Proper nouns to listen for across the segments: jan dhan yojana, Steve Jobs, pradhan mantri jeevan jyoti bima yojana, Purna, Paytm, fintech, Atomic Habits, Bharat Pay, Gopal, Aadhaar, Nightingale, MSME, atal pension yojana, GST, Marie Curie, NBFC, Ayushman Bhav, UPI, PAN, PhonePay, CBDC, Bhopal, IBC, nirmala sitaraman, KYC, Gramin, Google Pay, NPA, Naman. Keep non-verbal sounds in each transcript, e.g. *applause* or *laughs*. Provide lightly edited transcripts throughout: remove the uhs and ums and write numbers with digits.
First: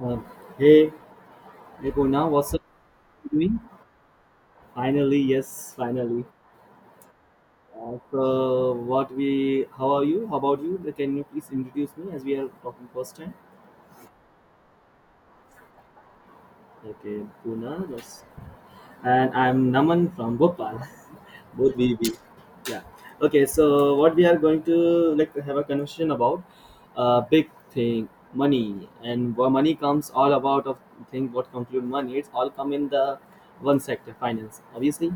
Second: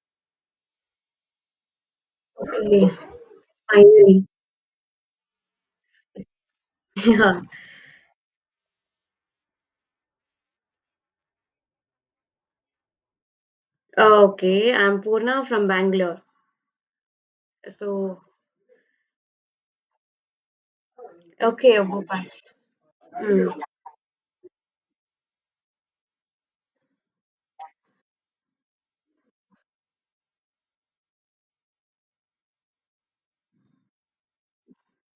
Uh, hey, hey Poona, what's up? Finally, You doing? finally. Finally, yes, finally. *laughs* Yeah. How are you? How about you? Can you please introduce me as we are talking first time? Okay, I'm Purna from Bangalore. Okay, Poona, So, yes. And I'm Naman from Bhopal. *laughs* Both okay, we, we, Gopal. yeah. Okay, Mm. so what we are going to like to have a conversation about, big thing, money, and where money comes all about of thing what conclude money. It's all come in the one sector, finance, obviously.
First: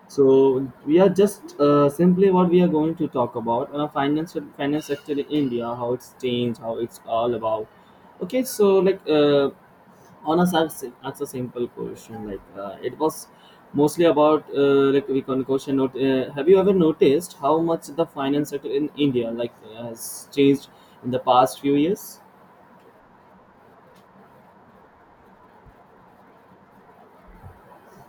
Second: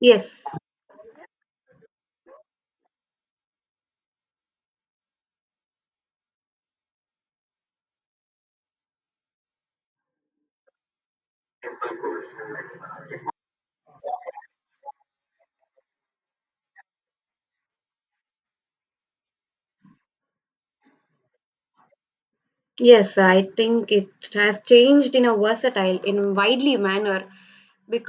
Yes, So we are just simply what we are going to talk about finance sector in India, how it's changed, how it's all about. Okay, so like on us as a simple question, like it was mostly about like we can question. Not, have you ever noticed how much the finance sector in India like has changed in the past few years? yes, I think it has changed in a versatile, in a widely manner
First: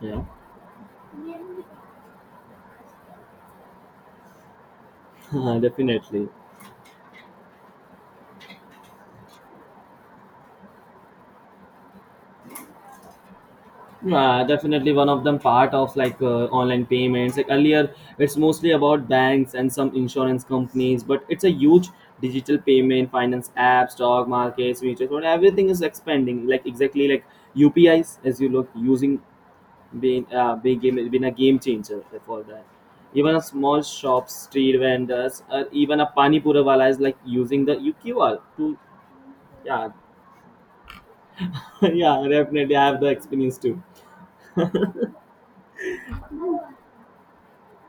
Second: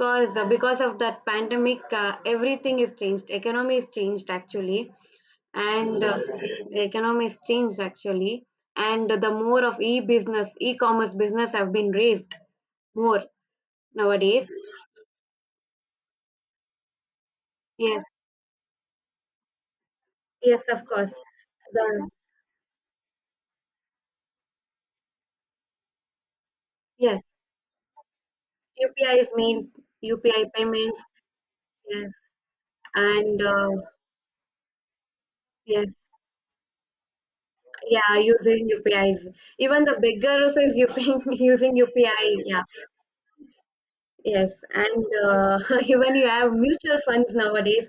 Yeah, uh, because of that pandemic. Everything is changed. Economy is changed actually, *laughs* and definitely. the economy is changed actually, and the more of e-business, e-commerce business have been raised more Yeah, nowadays. definitely one of them part of like online payments. Like earlier, Yes, it's mostly about banks and some insurance yes, of companies, course. but it's a huge The digital payment, finance apps, stock markets, mutual fund, everything is expanding. Like exactly yes like UPIs, as you look UPI using is made being UPI being payments, game been a game changer yes, for that. Even a and small shops, street vendors, or yes, even a pani puri wala is like using the yeah, UQR using to UPIs. Even yeah. the beggar is using *laughs* using *laughs* Yeah, UPI. Yeah, definitely I have the experience too. yes, and *laughs* even you have mutual funds nowadays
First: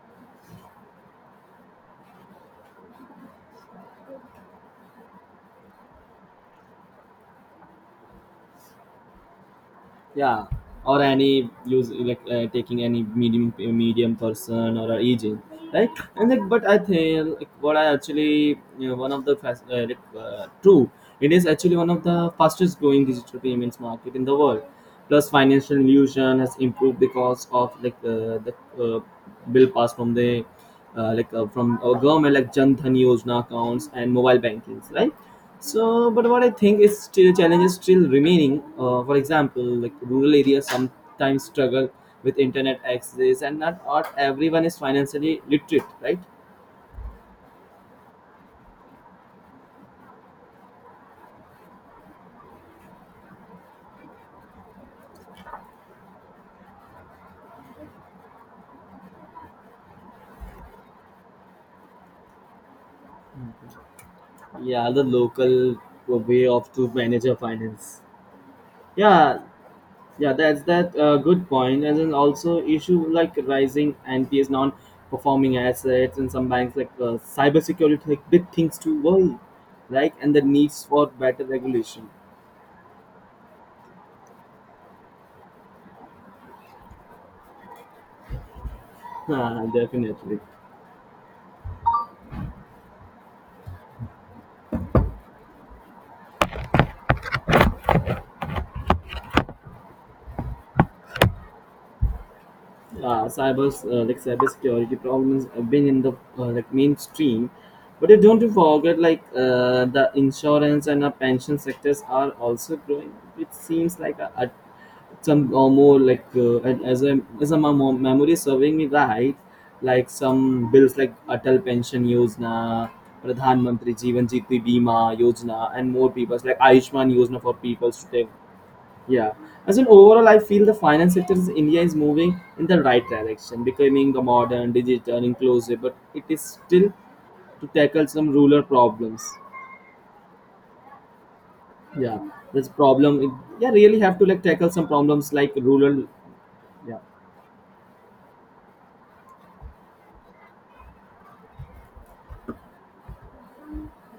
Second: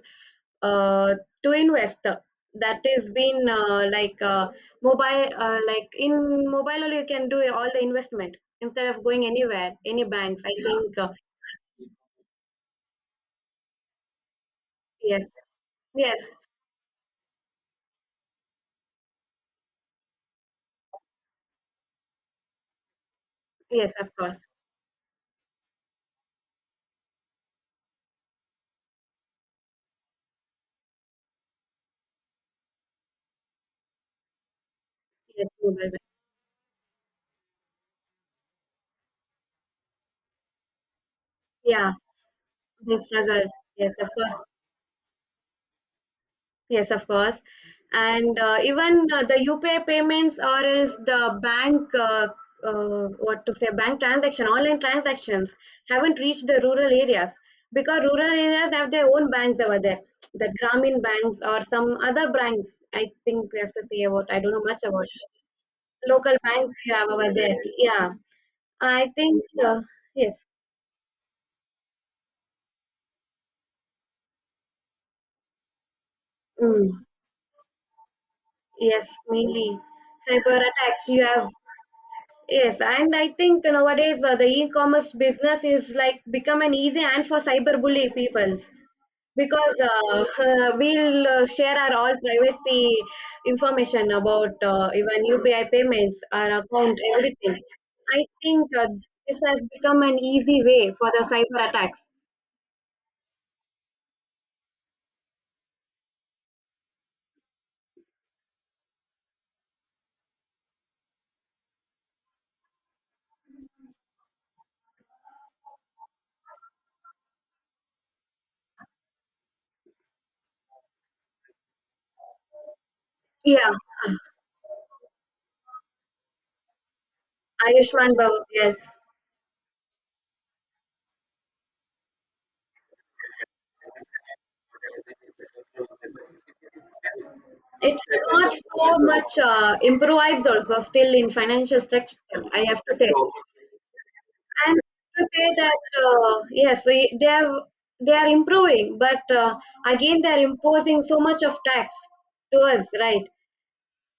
uh, to invest. That has been like mobile, like in mobile only you can do all the investment instead of going anywhere, any banks. Yeah, I think or any use like taking any medium person or a yes, agent, right? yes, And like, but I think like, what I actually you know, one of the fast like, true it is actually one of the fastest growing digital payments yes, of market in the course, world, plus financial inclusion has improved because of like the uh, bill passed from the from our government, like jan dhan yojana accounts and mobile bankings, right? yes, mobile bank. So, but what I think is still challenges still remaining. For example, like rural areas sometimes struggle Yeah. with internet The access, struggle. and not, Yes, of not course. everyone is financially literate, right? Yes, of course. And even the UPI payments or is the bank, what to say, bank transaction, online transactions haven't reached the rural areas because rural areas have their own banks over there, the Gramin banks or some other banks. I think we have to say about. I don't know much Yeah, the about local local way of banks to we have manage over your there. finance. Yeah, I Yeah, think yeah, yes, that's that good point. And then also issue like rising NPS, non-performing assets, and some banks like mm, cybersecurity, like big things to yes, worry, mainly right? And the cyber needs attacks. for You better have regulation. *laughs* Yes, and I think nowadays the e-commerce business is like become an easy and for cyberbully peoples. Ah, Because definitely. *laughs* We'll share our all privacy information about even UPI payments, our account, everything. I think this has become an easy way for the cyber attacks. Cybersecurity problems have been in the mainstream, but you don't forget like the insurance and pension sectors are also growing. It seems like a some or more like and as a my mem- memory is serving me right. Like some bills like atal pension yojana, pradhan Yeah, mantri jeevan jyoti bima yojana, and more people like ayushman yojana for people to Ayushman take, Bhav, yes. yeah. As an overall, I feel the finance sector in India is moving in the right direction, becoming the modern, digital, inclusive, but it is still to It's tackle some not rural so problems. much improvised also still in financial structure, Yeah, I this have to say. problem. Yeah, really have to like tackle And some to problems like say that rural. Yes, Yeah. They are improving, but again they are imposing so much of tax to us, right?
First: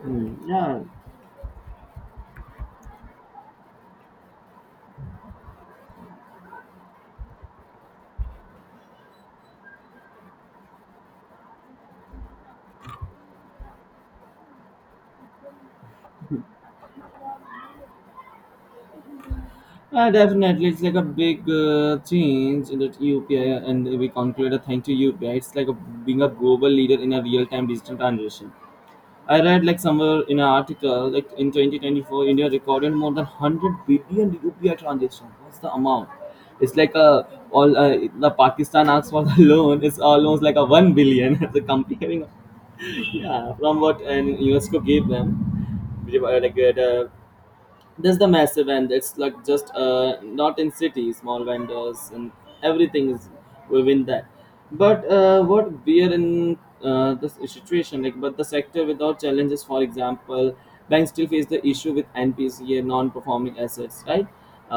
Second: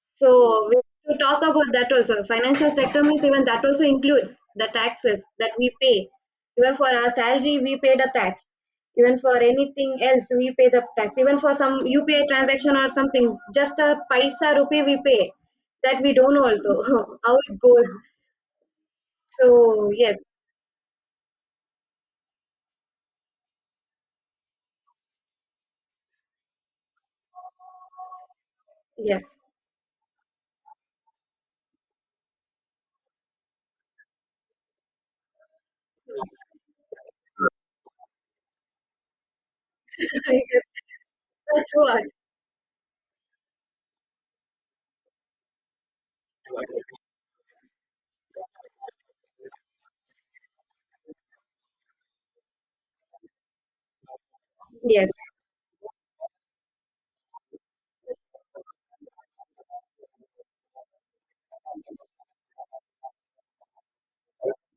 Mm, So we yeah. have to talk about that also. Financial sector means even that also includes the taxes that we pay. Even for our salary, we pay the tax. Even for anything else, we pay the tax. Even for some UPI transaction or something, just a paisa rupee we pay. That we don't know also *laughs* how it goes. So yes, Definitely, it's like a big change in that UPI, and we conclude a thank to UPI. It's like a, being a global leader in a real-time digital transition. yes. I read like somewhere in an article like in 2024, India recorded more than 100 billion UPI transactions. What's the amount? It's like a all the Pakistan asks for the *laughs* loan. It's almost like a 1 billion. *laughs* *laughs* The That's what. comparing, yeah, from what and UNESCO gave them, like the there's the massive end. It's like just not in cities, small vendors and everything is within that. But Yes. What we are in this situation, like, but the sector without challenges, for example, banks still face the issue with NPCA, non-performing assets, right?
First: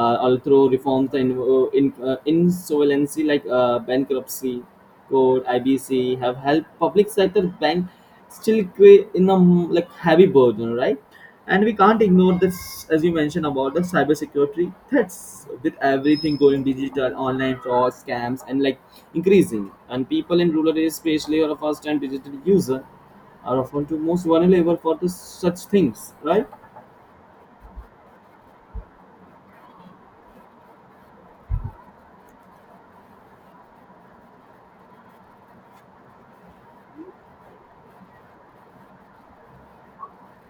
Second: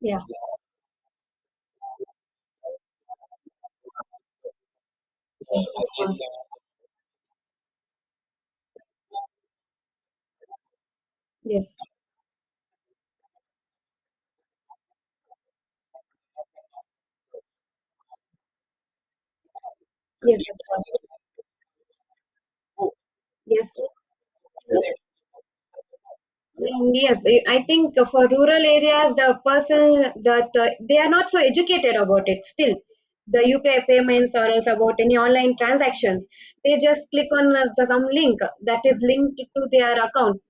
Yeah. Although reforms the in insolvency like bankruptcy code, Yes. Of IBC have course. helped public sector bank still create in a mm, like heavy burden, right? And Yes. we can't ignore this, as you mentioned about the cybersecurity threats with everything going digital, online frauds, scams, and like increasing. And Yes. people in Of rural areas, course. especially, are a first-time digital user, are Yes. often the most vulnerable for the, such things, right? Mm, yes. I think for rural areas, the person that they are not so educated about it. Still, the UPI payments or else about any online transactions, they just click on some link that is linked to their account.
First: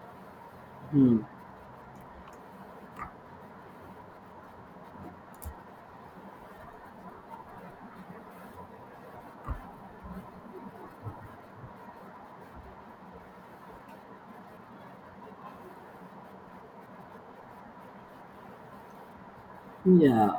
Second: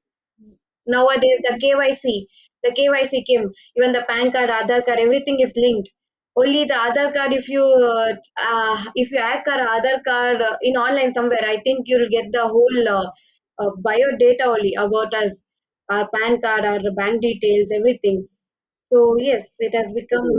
Hmm. Nowadays, the KYC, the KYC Kim, even the PAN card, Aadhaar card, everything is linked. Only the Aadhaar card, if you hack our Aadhaar card in online somewhere, I think you'll get the whole bio data only about us, our PAN card, our bank details, everything. So yes, it has become Yeah,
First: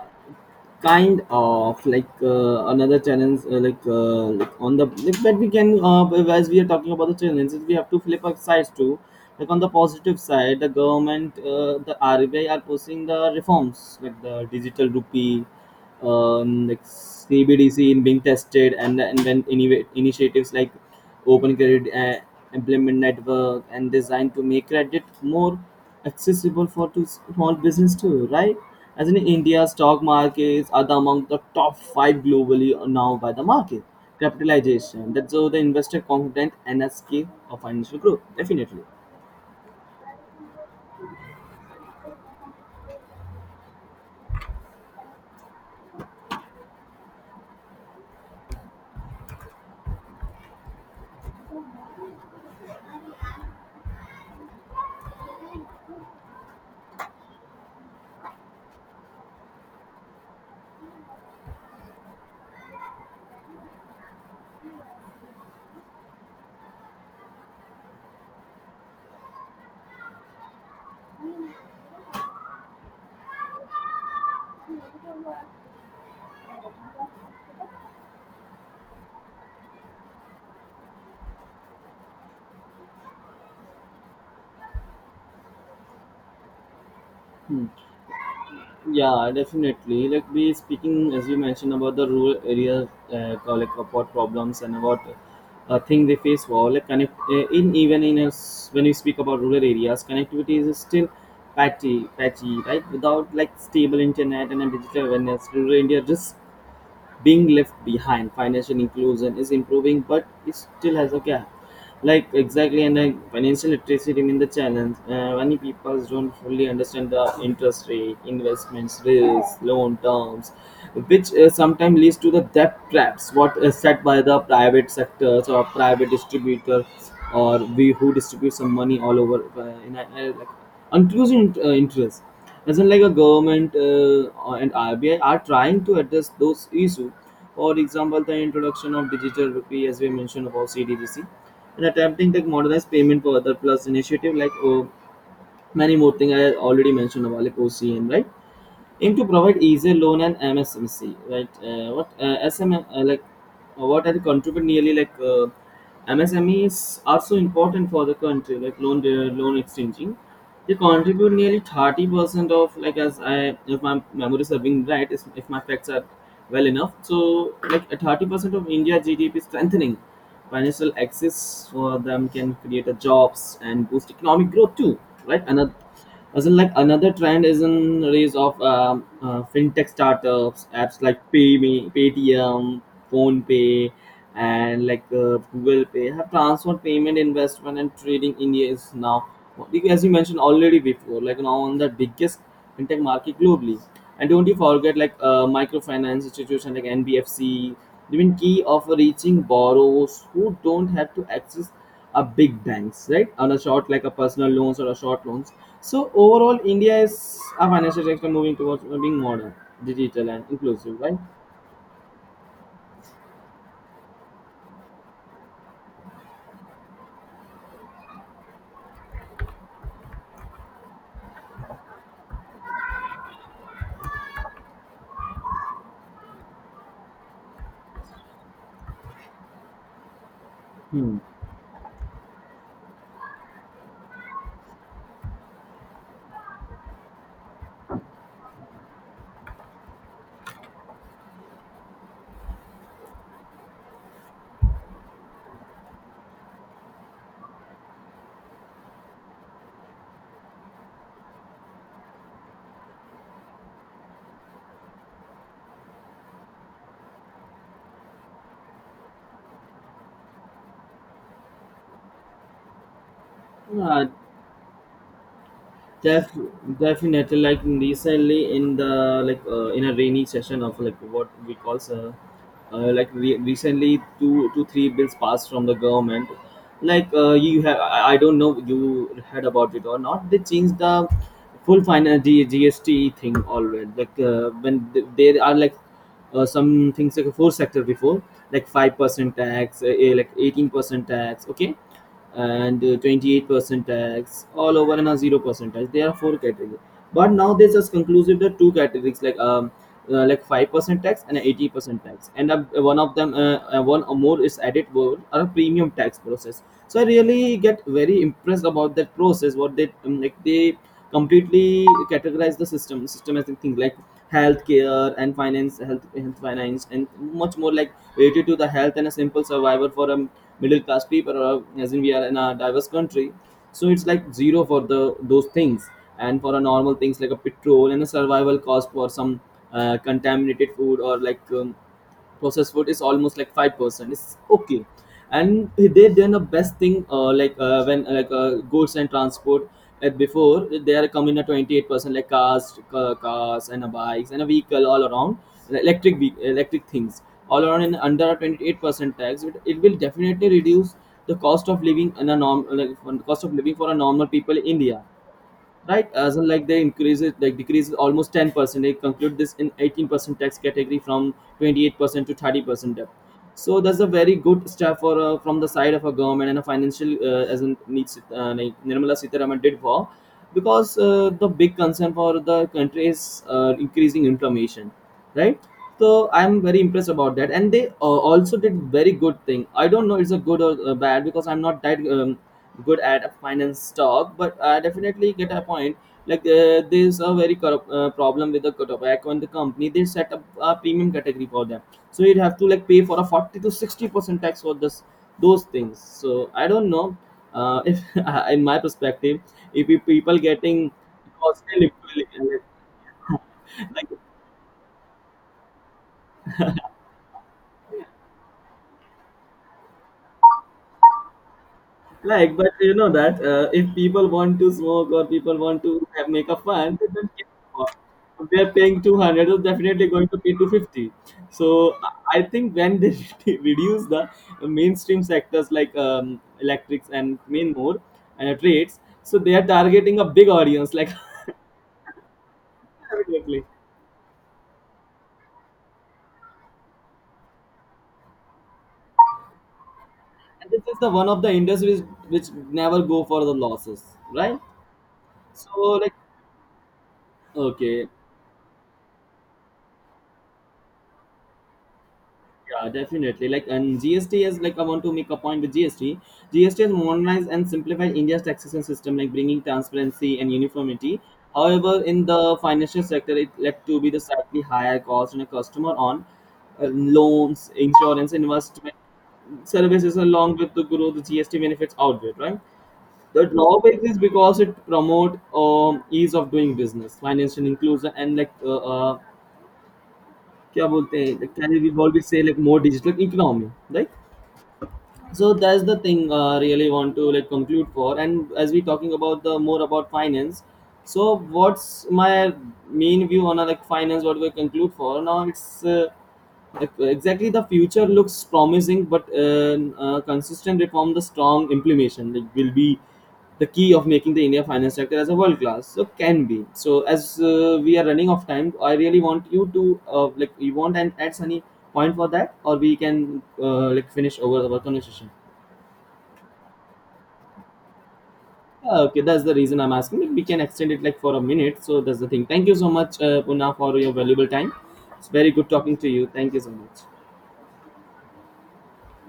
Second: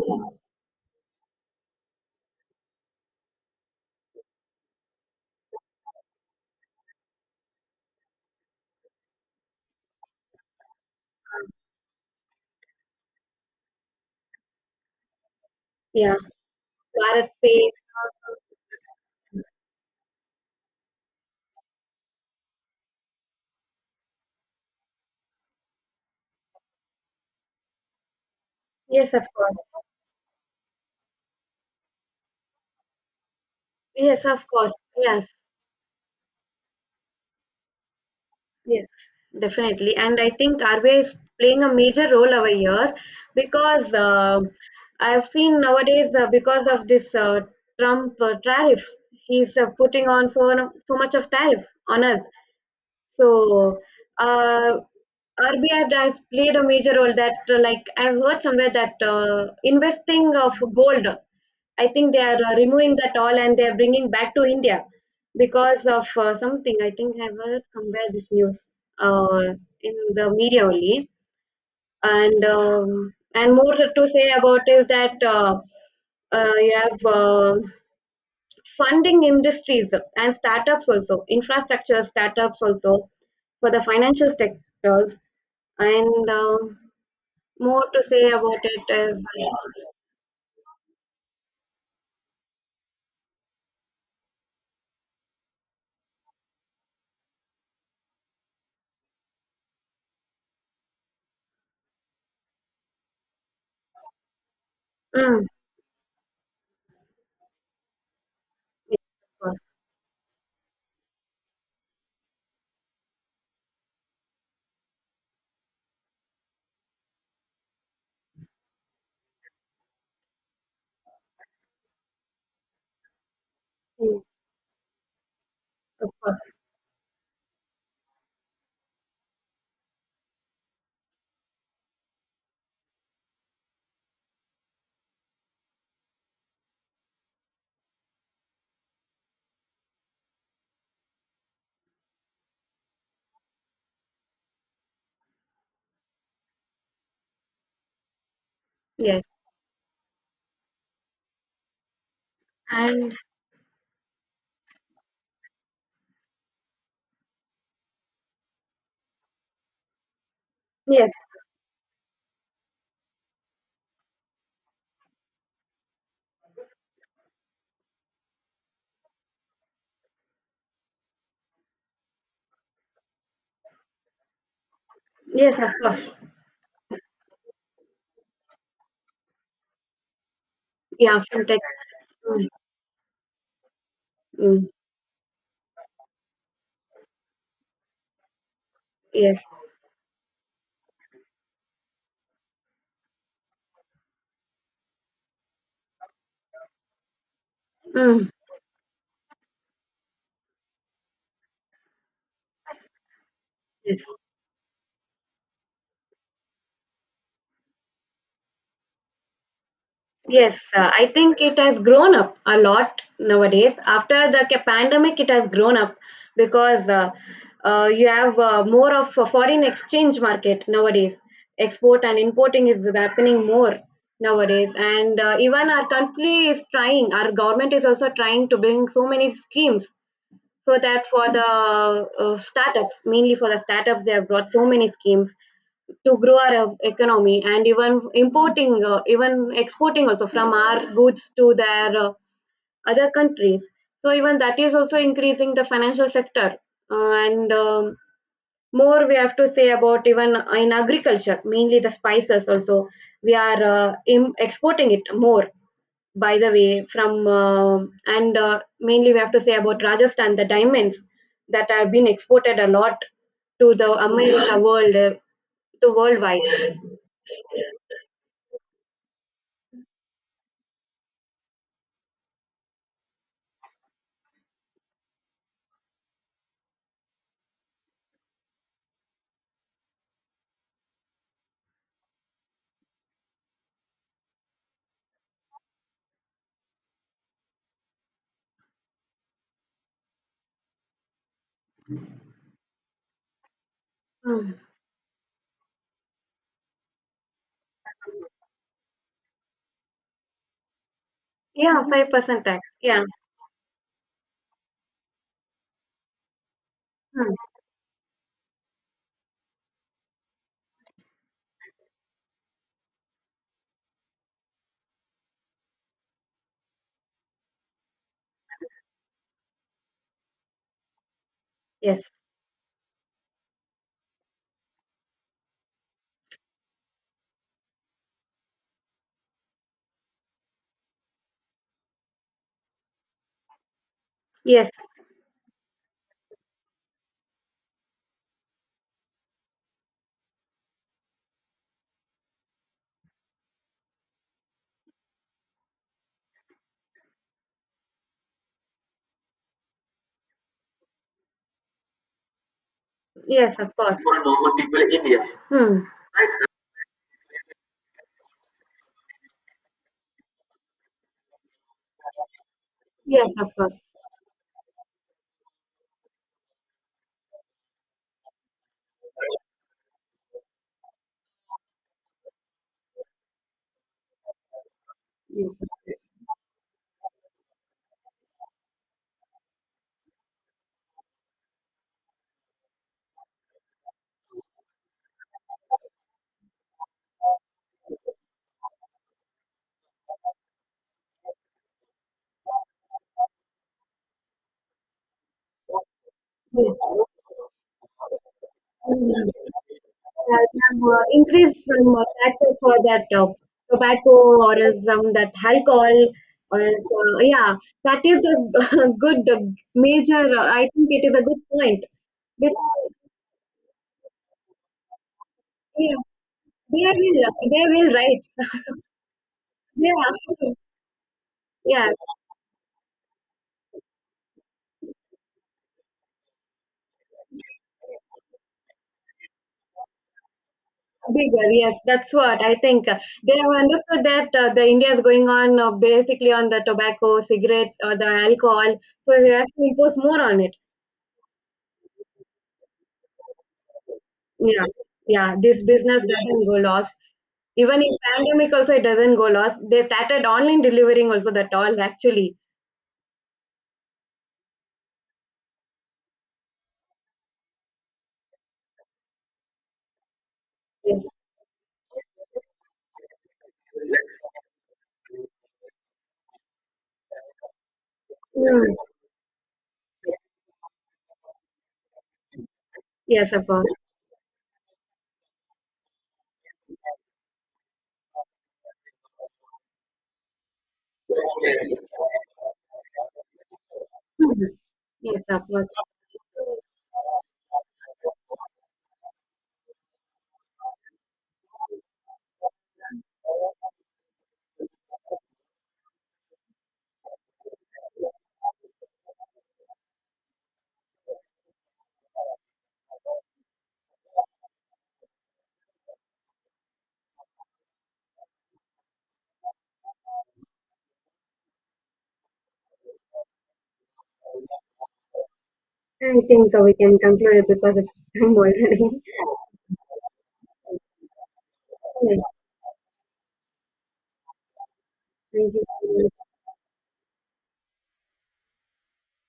kind of like another challenge on the like that we can as we are talking about the challenges, we have to flip our sides too, like on the positive side. The government the RBI are pushing the reforms like the digital rupee, yeah, like Bharat Pay. CBDC in being tested, and then innovate initiatives like open credit implement network and design to make credit more accessible for to small business too, right? As Yes, in, of course. India stock markets are the among the top five globally now by the market Yes, of course. capitalization. Yes, That's so the investor confident nsk of financial growth, definitely. yes, definitely. And I think RBI is playing a major role over here because I've seen nowadays because of this Trump tariffs, he's putting on so, so much of tariffs on us. So, uh, RBI has played a major role that, like, I've heard somewhere that investing of gold, I think they are removing that all, and they're bringing back to India because of something. I think I've heard somewhere this news uh, in the media only. And more to say about is that you have funding industries and startups also, infrastructure startups also for the financial sectors. And Hmm. more to say about it is, Yeah, definitely. Like we speaking as you mentioned about the rural areas, like about problems and about thing they face. Wow, like connect in even in us when we speak about rural areas, connectivity is still patchy, right? Without like stable internet and a digital mm, awareness, rural India risks being left behind. Financial yes, of inclusion is course, improving, but it still has a gap. Like exactly, and like financial literacy remains the challenge. Many people don't fully understand the interest rate, investments, risks, loan terms, which sometimes leads to the debt traps what is set mm, by the private sectors or of private course, distributor, or we who distribute some money all over in like unused in, interest. As in like a government and RBI are trying to address those issues. For example, the introduction of digital rupee as we mentioned about CDGC, and attempting to modernize payment for other, plus initiative like many more things I already mentioned about like OCM, right? Aim to yes, provide easier loan and MSMC, right? What SM and like what are contribute nearly like MSME is also important for the country, like loan exchanging. They yes, contribute nearly 30% of like, as I, if my memory is serving right, if my facts are well enough. So like 30% of India GDP. Strengthening financial access for them can create a jobs and boost economic growth too, right? yes, of Another course, as in, like another trend is in rise of fintech startups, apps like yeah, fintech, PayMe, mm, Paytm, PhonePay, mm, and like Google Pay have transferred payment, investment, and trading. India is now, yes, as you mentioned already before, like now on the biggest fintech market globally. And don't you forget like microfinance institutions like NBFC, mm, even key of reaching borrowers who don't have to access a big banks, right? On a short yes. like a personal loans or a short loans. So overall, India is a financial sector moving towards being modern, digital, and Yes, inclusive, I right? think it has grown up a lot nowadays. After the pandemic, it has grown up because you have more of a foreign exchange market nowadays. Export and importing is happening more nowadays, and even our country is trying. Our government is also trying to bring so many schemes so that Hmm. for the startups, mainly for the startups they have brought so many schemes to grow our economy, and even importing, even exporting also, from our goods to their other countries, so even that is also increasing the financial sector. And more we have to say about, even in agriculture, mainly the spices also, we are exporting it more. By the way, from and mainly we have to say about Rajasthan, the diamonds that have been exported a lot to the Uh, America world, to Def, worldwide. Definitely, like recently in the like in a rainy session of like what we call recently 2, 2, 3 bills passed from the government. Like you have I don't know you heard about it or not, they changed the full final gst thing always. Like when there are like some things like a four sector before, like 5% tax like 18% tax, okay, and 28% tax Hmm. all over and a 0% tax, there are four categories. But now they just conclusive the two categories, like 5% tax and Yeah, 80% tax, 5% and tax. One Yeah. of them one or more is added world or a premium tax process. So I Hmm. really get very impressed about that process what they like they completely categorize the system as a thing like healthcare and finance health, health finance, and much more like related to the health and a simple survivor for middle class people, or as in Yes, we are in a diverse country. So it's like zero for the those things, and for a normal things like a petrol and a survival cost for some contaminated food or like processed food is almost like 5%, it's yes, okay. And they done the best thing like when like goods and transport before they are coming at 28%, like cars cars and bikes and a vehicle all around, like, electric things all around in under 28% tax. It will definitely reduce the cost of living in a norm, like for the cost of yes, of living for a course, for normal normal people in people in India, India. Hmm. right? Right? As in like they increase it, like decrease it almost 10%. They conclude this in 18% tax category from 28% to 30% debt. Yes, of course. So that's a very good step for from the side of a government and a financial as in needs, like nirmala sitaraman did. For because the big concern for the country is increasing inflammation, right? So I'm very impressed about that. And they also did very good thing, I don't know it's a good or bad, because I'm not that good at finance talk, but I definitely get a point. Like there's a very corrupt, problem with the tobacco and the company. They set up a premium category for them, so you'd have to like pay for a 40 to 60% tax for this those things. So I Yes. don't know if *laughs* in my Mm. perspective, if you people Yeah, some, getting increase costly some taxes for that liquid- *laughs* like. tobacco or some that alcohol or is, yeah, that is a *laughs* good, major, I think it is a good point, Like, but you because know that if people want to smoke or people want yeah, to have, make a they fun, they will don't care. they will about- If right. they're paying 200, they're definitely going to Yeah. pay *laughs* 250. So Yeah, I think when they *laughs* reduce the mainstream sectors like electrics and main more and trades, so they are targeting a big audience. Like, bigger, yes, that's what I think *laughs* they have definitely. understood, that the India is going on, basically on the tobacco cigarettes or the alcohol, so we have to impose more on it. And this is the one of the industries which never go for the losses, right? Yeah, yeah. This So business like, doesn't go lost. Even in okay. pandemic also it doesn't go lost. They started online delivering also, that all actually. Yeah, definitely. Like, and GST is like I want to make a point with GST. GST has modernized and simplified India's taxation system, like bringing transparency and Yes. uniformity. However, in the financial sector, it led to be the slightly higher cost on a customer on loans, insurance, Mm. investment services, along with the growth, the GST benefits outweigh, right? Yes, of The course. drawback is because it promote ease of doing business, financial inclusion, and like uh, क्या बोलते हैं, like, can we always say like more digital economy, right? Mhm. Yes, of So course. that's the thing really want to like conclude for. And as we talking about the more about finance, so what's my main view on like finance what we conclude for now, it's uh, like, exactly the future looks promising, but consistent reform the strong implementation like will be the key of making the India finance sector as a world class. So can be. So as we are running off time, I really want you to like you want and add any point for that, or we can like finish over our conversation. I think we can conclude it because it's *laughs* time already. Okay, that's the reason I'm asking. Like, we can extend it like for a minute. So Yeah, that's the thing. Thank you so much, Puna, for your valuable time. It's very thank you good so talking to much. you. Thank you so much.